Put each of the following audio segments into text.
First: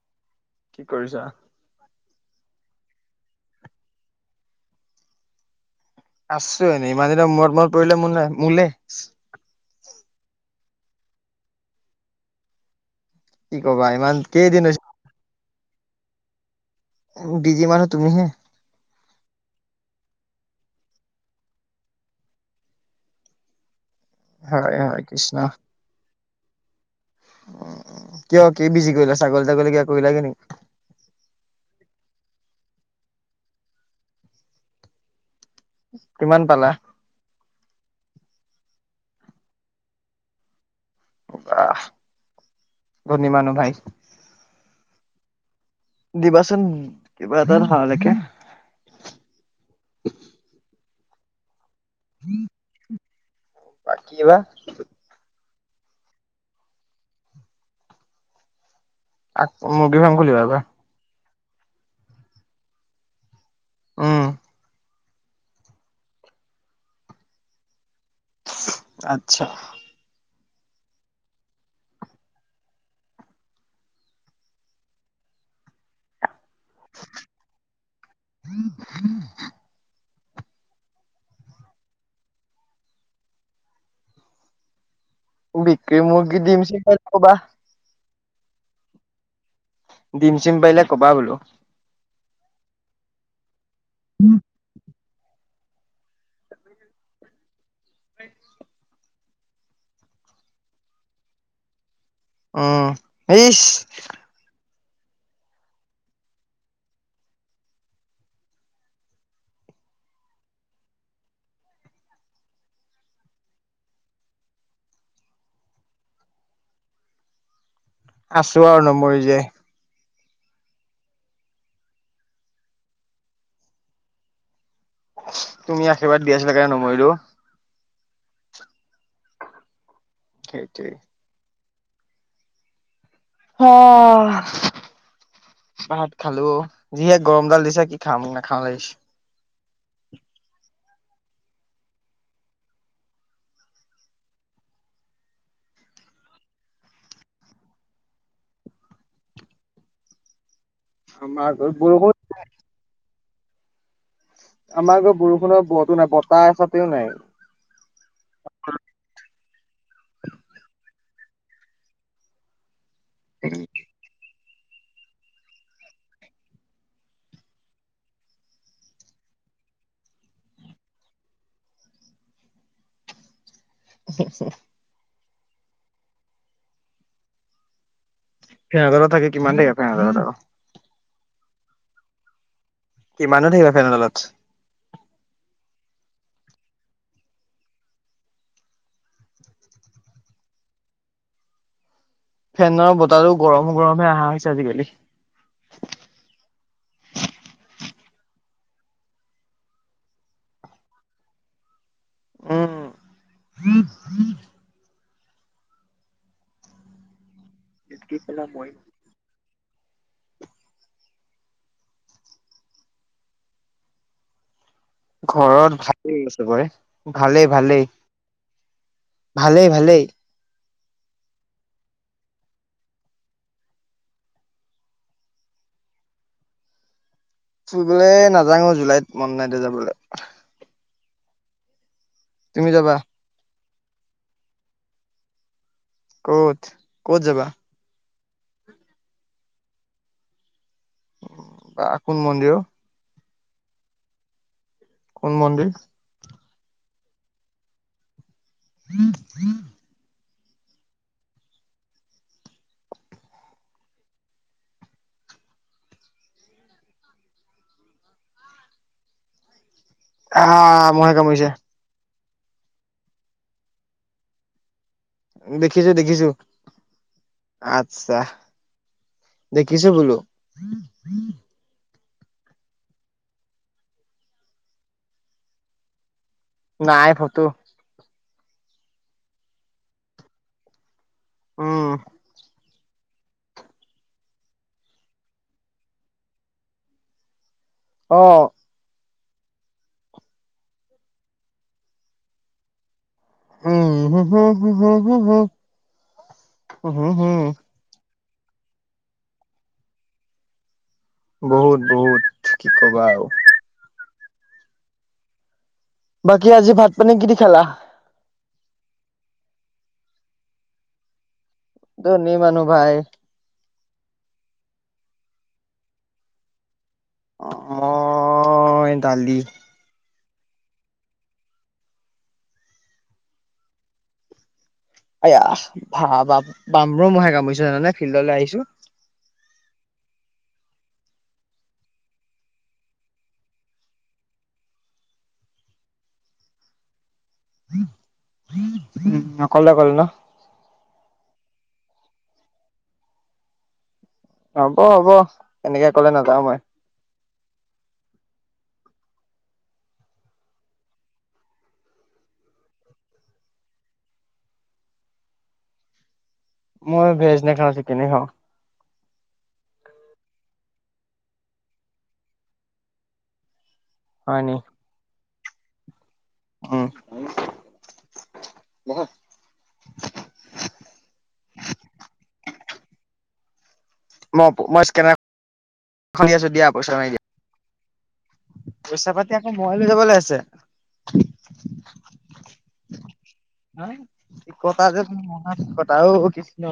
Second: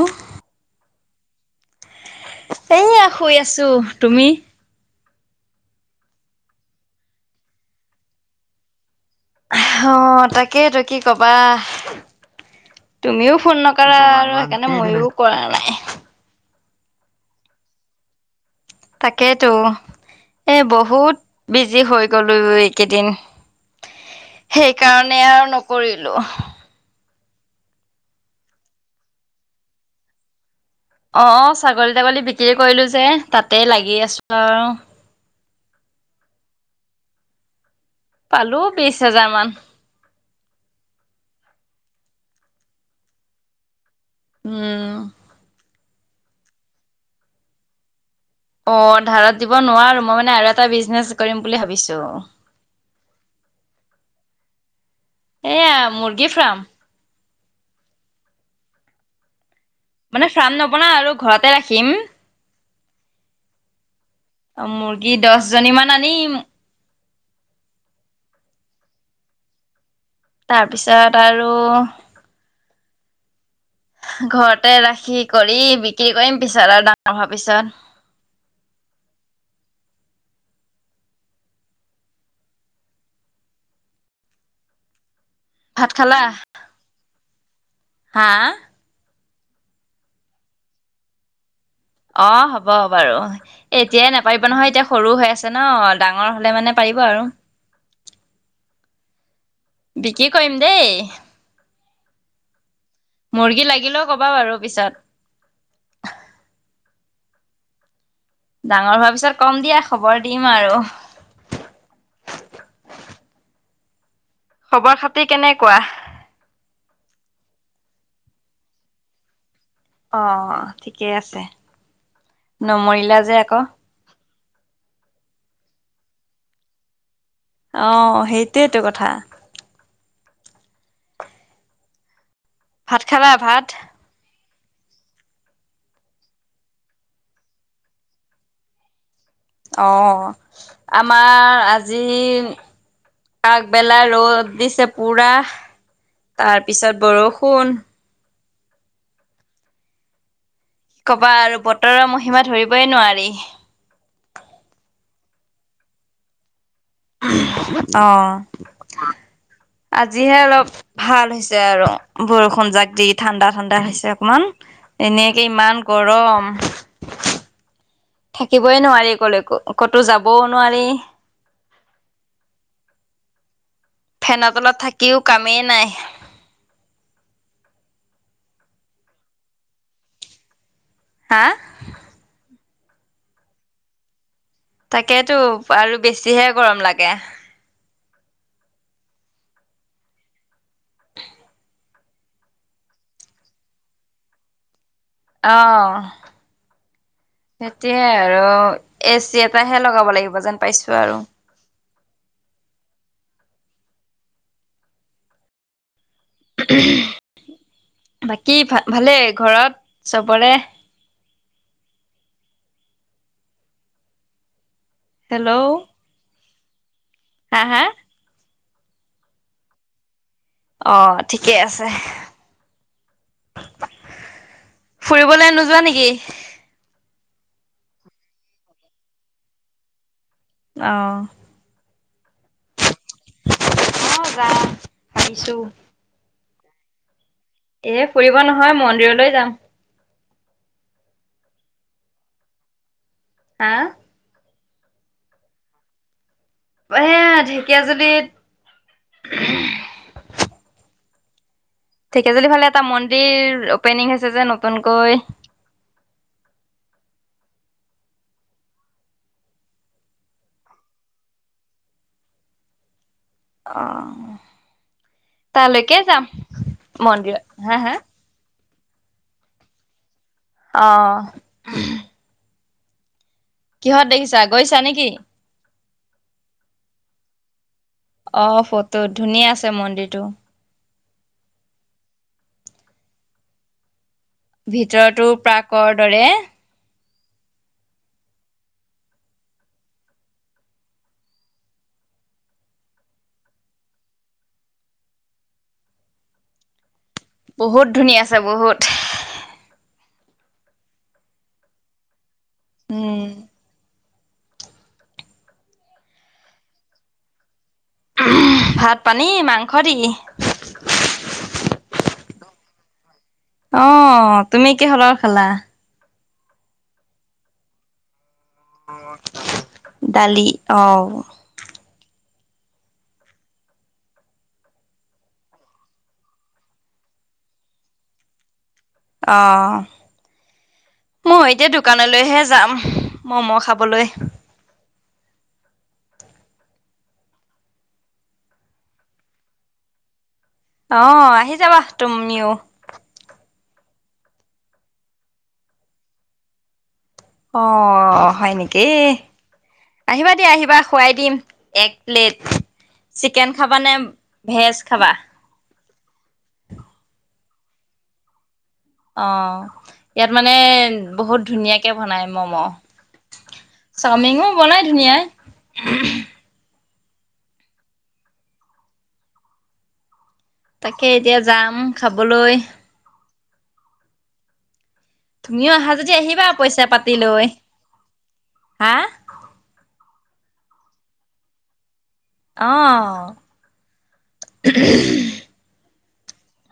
অঁ! কি কৰিছা? এয়া শুই আছো। তুমি? আছো এনেই ইমানদিনৰ মূৰত মনত পৰিলে মোৰ মোলে অ তাকেই তো কি কবা তুমিও ফোন কি কবা নকৰা ইমান আৰু কেইদিন সেইকাৰণে হৈছে ময়ো কৰা নাই বিজি মানুহ তুমিহে? তাকেইেতো এ বহুত বিজি হৈ গলো এইকেইদিন হয় হয় সেইকাৰণে কৃষ্ণ আৰু নকৰিলো কিয় কি বিজি কৰিলা ছাগলী-টাগলী কিবা কৰিলা গে নেকি? অ ছাগলী তাগলী বিক্ৰী কৰিলো যে তাতেই লাগি আছো আৰু কিমান পালা? পালো বিশ হাজাৰ মান। বাহ! ধনিমানুহ ভাই। উম। দিবাচোন কিবা এটা ধাৰলেকে। অ ধাৰত দিব নোৱাৰো, মই মানে আৰু এটা বিজনেচ কৰিম বুলি ভাবিছো। বা কি বা? এয়া মূৰ্গী ফাৰ্ম। আকৌ মুৰ্গী মানে খুলিবা ফাৰ্ম এইবাৰ নবনাও আৰু ঘৰতে ৰাখিম। উম মূৰ্গী দহ জনী মান আনিম। আচ্ছা। তাৰপিছত আৰু ঘৰতে ৰাখি কৰি বিক্ৰী কৰিম, পিছত আৰু ডাঙৰ হোৱা পিছত। ভাত বিক্ৰী মূৰ্গি দিম চিম পাৰিলে ক'বা। হাঁ? ডিম চিম পাৰিলে কবা বোলো। অ হ'ব বাৰু এতিয়াই নাপাৰিব নহয় এতিয়া সৰু হৈ আছে ন ডাঙৰ হলে মানে পাৰিব আৰু। [inaudible] বিকি কৰিম দেই? অ। মূৰ্গী লাগিলেও ক'বা বাৰু পিছত। ডাঙৰ হোৱাৰ পিছত কম দিয়া খবৰ দিম আৰু। [inaudible] খবৰ খাতি কেনেকুৱা? আছো আৰু নমৰি জীয়াই। অ ঠিকেই আছে নমৰিলা যে আকৌ। তুমি আশীৰ্বাদ দি আছিলা কাৰণে নমৰিলো। অঁহ সেইটোয়েইেতটো কথা। সেইটোৱে। ভাত খালা ভাত? অঁহহ। ভাত খালো যিহে গৰম ডাল দিছে, কি খাম নাখাও লাগিছে। অ আমাৰ আজি আগবেলা ৰ'দ দিছে পুৰা তাৰপিছত বৰষুণ। কি কবা আমাৰ আৰু ঘৰত বতৰৰ বৰষুণ মহিমা ধৰিবই নোৱাৰি। আমাৰটো বৰষুণৰ ব তো নাই বতাহ নাই। অ আজিহে অলপ ভাল হৈছে আৰু বৰষুণ যাক দি ঠাণ্ডা ঠাণ্ডা হৈছে অকমান। এনেকে ইমান গৰম। থাকিবই নোৱাৰি কলেকো, ক'তো যাবও নোৱাৰি। ফেনৰ তলত থাকিও কামেই নাই। ফেনৰ তলত থাকি কিমান দেৰি [unintelligible] হাঁ? কিমাননো থাকিবা ফেনৰ তলত। তাকেতো আৰু বেছিহে গৰম লাগে। ফেনৰ বতাটো গৰম গৰমেহে অহা হৈছে আজিকালি। অঁহ। সেইটোৱে আৰু এচি এটাহে লগাব লাগিব যেন পাইছো আৰু। উম বাকী ভালেই ঘৰত চবৰে ঘৰত হেল্ল' ভালেই চবৰে ভালেই হা হা ভালেই ভালেই ভালেই অ ঠিকেই আছে ফুৰিবলৈ নোযোৱা নেকি ফুৰিবলে নাজাং জুলাইত মন নাই যাবলৈ অ তুমি যাবা অ যাম ভাবিছোঁ ক'ত ক'ত যাবা এ ফুৰিব নহয় মন্দিৰলৈ যাম বা কোন মন্দিৰ ও হা কোন মন্দিৰ এ ঢেকীয়াজুলিত [unintelligible] ঢেঁকীয়াজুলি ফালে এটা মন্দিৰ অপেনিং হৈছে যে নতুনকৈ আহ মহে কামুৰিছে অ দেখিছো তালৈকে যাম দেখিছো মন্দিৰত হা হাৰ্ক ঢ দেখিছোঁ বোলো অ কিহত দেখিছা গৈছা নেকি নাই ফটো অ ফটো ধুনীয়া আছে মন্দিৰটো উম ভিতৰতো প্ৰাকৰ দৰে অ উম হো হো হো বহুত ধুনীয়া আছে বহুত বহুত বহুত কি কবা আও উম বাকী আজি ভাত পানী কি খালা ভাত পানী মাংস দি ধনী মানু্হ ভাই অ তুমি কিহৰ লগত খালা অ দালি দালি অ এয়া ভ বামৰ মহে কামুৰিছে জানানে ফিল্ডলৈ আহিছো অ মই এতিয়া দোকানলৈহে যাম মম' খাবলৈ উম অকলে অকলে ন অ আহি যাবা তুমিও হ'ব হ'ব এনেকে কলে নাযাওঁ মই অ হয় নেকি আহিবা দিয়া আহিবা খুৱাই দিম এক প্লেট চিকেন খাবা নে ভেজ খাবা নেখাওঁ চিকেনে খাওঁ অ ইয়াত মানে বহুত ধুনীয়াকে বনাই মম' হয় চাওমিনো নি? বনাই ধুনীয়াই উম তাকে এতিয়া যাম খাবলৈ ম প মছ্ তুমিও আহা যদি আহিবা পইচা পাতি লৈ হা পইচা-পাতি আকৌ মই লৈ যাবলৈ আছে অ হে কি কথা যে ম থা অ কৃষ্ণ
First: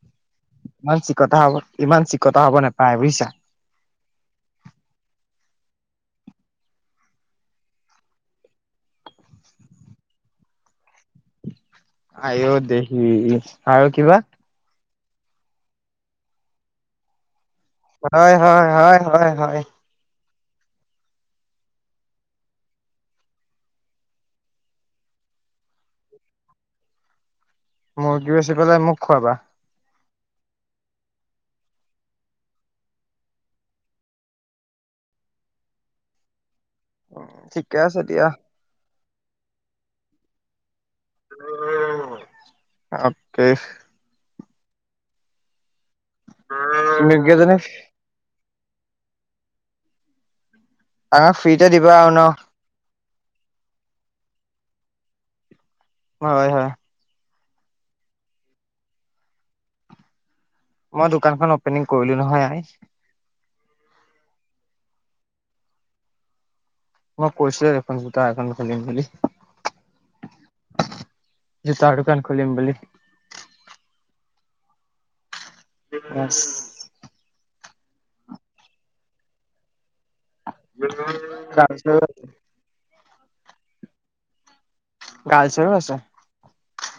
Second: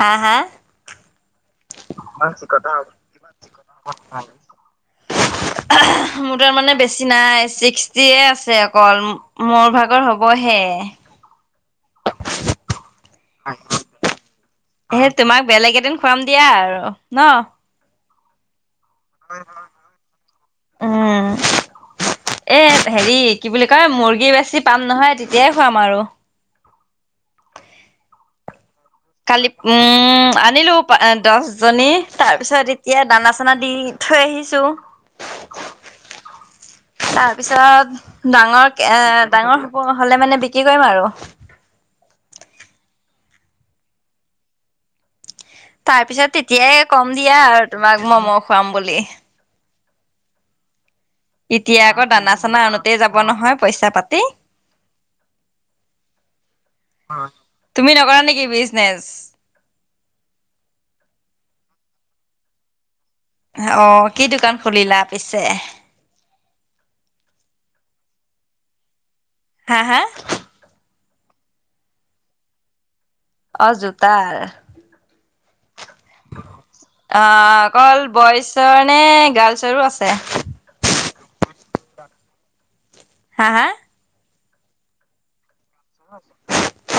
হা হা ইমান চিকতা হব ইমান চিকতা হব নাপায় বুইছা এহ মোৰ তাৰ মানে বেছি নাই ছিক্সটিয়ে আছে অকল মোৰ ভাগৰ হ'বহে [unintelligible] আই অ দেহি আৰু কিবা এ তোমাক বেলেগ এদিন খুৱাম দিয়া আৰু ন হয় হয় হয় হয় হয় উম এ হেৰি কি বুলি কয় মুৰ্গী বেছি পাম নহয় তেতিয়াই খোৱাম আৰু মুৰ্গী বেছি পেলাই মোক খুৱাবা কালি উম উম আনিলো দহ জনী তাৰ পিছত এতিয়া দানা চানা দি থৈ আহিছো [unintelligible] তাৰ ঠিকে আছে দিয়া। পিছত ডাঙৰ এ ডাঙৰ হব হলে মানে বিক্ৰী কৰিম আৰু [unintelligible] অ কে তাৰ পিছত তেতিয়াই কম দিয়া মুৰ্গীজনী আৰু তোমাক মম' খুৱাম বুলি আমাক ফ্ৰীতে এতিয়া দিবা আকৌ আৰু ন দানা চানা আনোতে যাব নহয় পইচা পাতি হয় হয় তুমি নকৰা নেকি বিজনেছ মই দোকানখন অপেনিং কৰিলো নহয় আই আঊহ কি দোকান খুলিলা পিছে মই কৈছিলো দেখোন জৌটা দোকান খুলিম বুলি হা হা জোতাৰ দোকান খুলিম বুলি অ জোতাৰ বছ অ' অকল বইজৰ নে গাৰ্লছৰো আছে কাজ হা, হা? গাজ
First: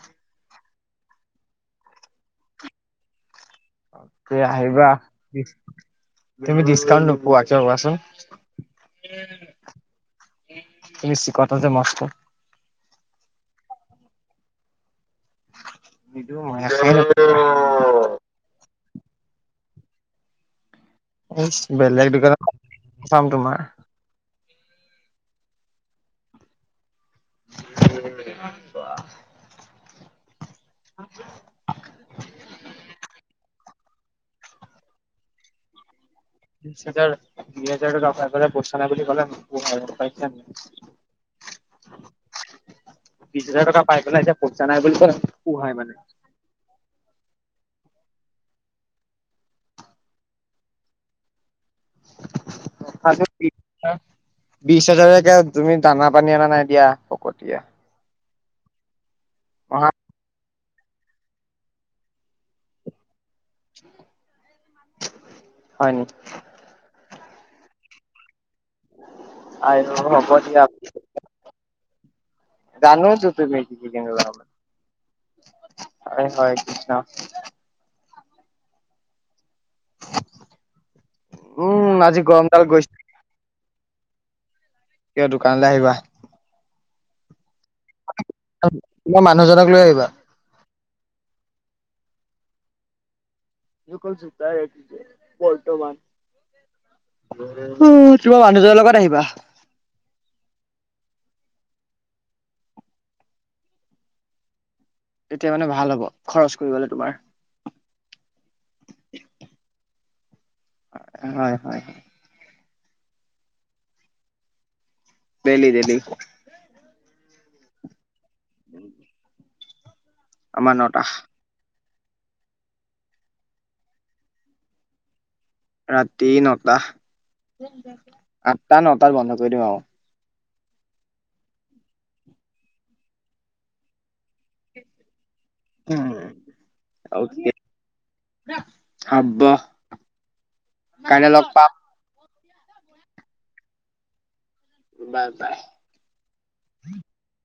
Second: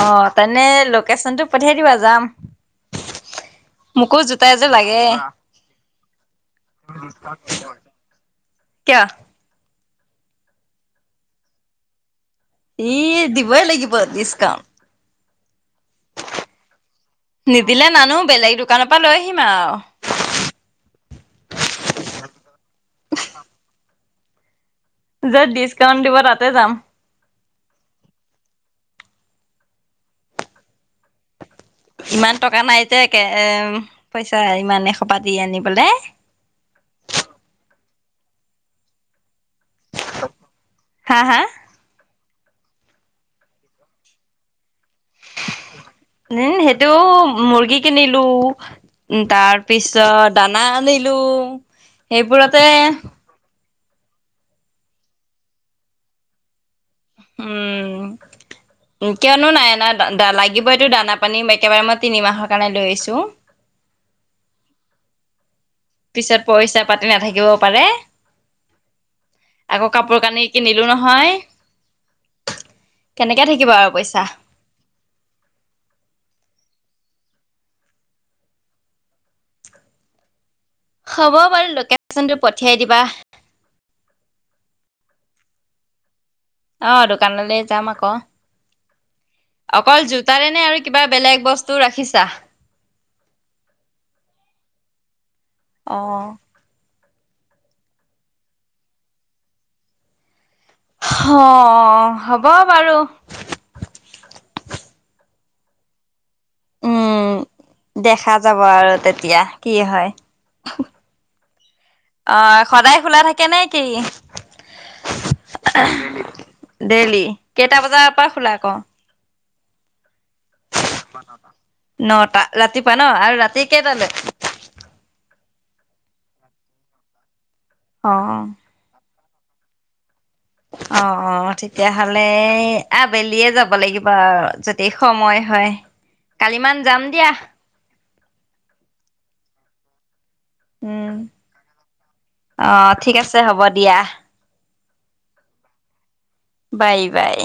অহ তেনে লোকেচনটো পঠিয়াই দিবা, যাম। অ মোকো তে জোতা এযোৰ আহিবা। লাগে। তুমি ডিছকাউণ্ট নোপোৱা, কিয় কোৱাচোন? কিয়? তুমি ছিকটা যে মস্ত। এই দিবই লাগিব ডিছকাউণ্ট। নিদো মই। নিদিলে নানো [unintelligible] বেলেগ দোকানৰ পৰা লৈ আহিম আও। বেলেগ দোকানত চাম তোমাৰ। য'ত ডিছকাউণ্ট দিব তাতে যাম। [unintelligible] বাহ। [inaudible] ইমান টকা নাই যে একে পইচা ইমান এসোপা দি আনিবলে। বিছ হাজাৰ, দুই হাজাৰ টকা পাই পেলাই পইছা নাই বুলি কলে [unintelligible] বিছ হা হা হাজাৰ টকা পাই পেলাই এতিয়া পইছা নাই বুলি ক'লে নোপোহাই মানে উম, সেইটো মুৰ্গী কিনিলো। উ, তাৰ পিছত দানা আনিলো। সেইবোৰতে বিছ হাজাৰকে তুমি দানা পানী অনা নাই দিয়া, ফকতিয়া। উম কিয়নো নাই অনা, লাগিবইটো দানা-পানী। একেবাৰে মই তিনি মাহৰ কাৰণে লৈ আহিছো। [inaudible] পিছত পইচা পাতি নাথাকিব পাৰে। আই আকৌ কাপোৰ-কানি কিনিলো নহয়। জানোটো কেনেকে তুমি থাকিব কি কি আৰু কিনিবা পইচা [unintelligible] হয়, হয়, কৃষ্ণ। হ'ব বাৰু, উম আজি লোকেচনটো গৰমডাল পঠিয়াই গৈছে দিবা। কিয় দোকানলৈ আহিবা। অ' দোকানলৈ যাম আকৌ। তোমাৰ মানুহজনক লৈ আহিবা অকল জোতাৰে নে আৰু কিবা বেলেগ বস্তু ৰাখিছা। অকল জোতায়ে বৰ্তমান। অ'। উ, তোমাৰ মানুহজনৰ লগত আহিবা। হ হ'ব বাৰু। তেতিয়া মানে ভাল হ'ব। খৰচ কৰিবলৈ তোমাৰ। উম, দেখা যাব আৰু তেতিয়া কি হয়? হয়, হয়। অ সদায় খোলা থাকে নে কি? Daily, daily. ডেইলি? কেইটা বজাৰ পৰা খোলা আকৌ? আমা নটা। নটা, ৰাতিপুৱা ন? আৰু ৰাতি কেইটালে? ৰাতি নটা। অ'। আঠটা, নটাত বন্ধ কৰি দিওঁ আৰু। অ, অ তেতিয়াহলে আবেলিয়ে যাব লাগিব আৰু যদি সময় হয়। কালি মান যাম দিয়া। হয়। অকে হব উম, কাইলৈ লগ পাম। অ' ঠিক আছে, হ'ব দিয়া। বাই, বাই। Bye bye.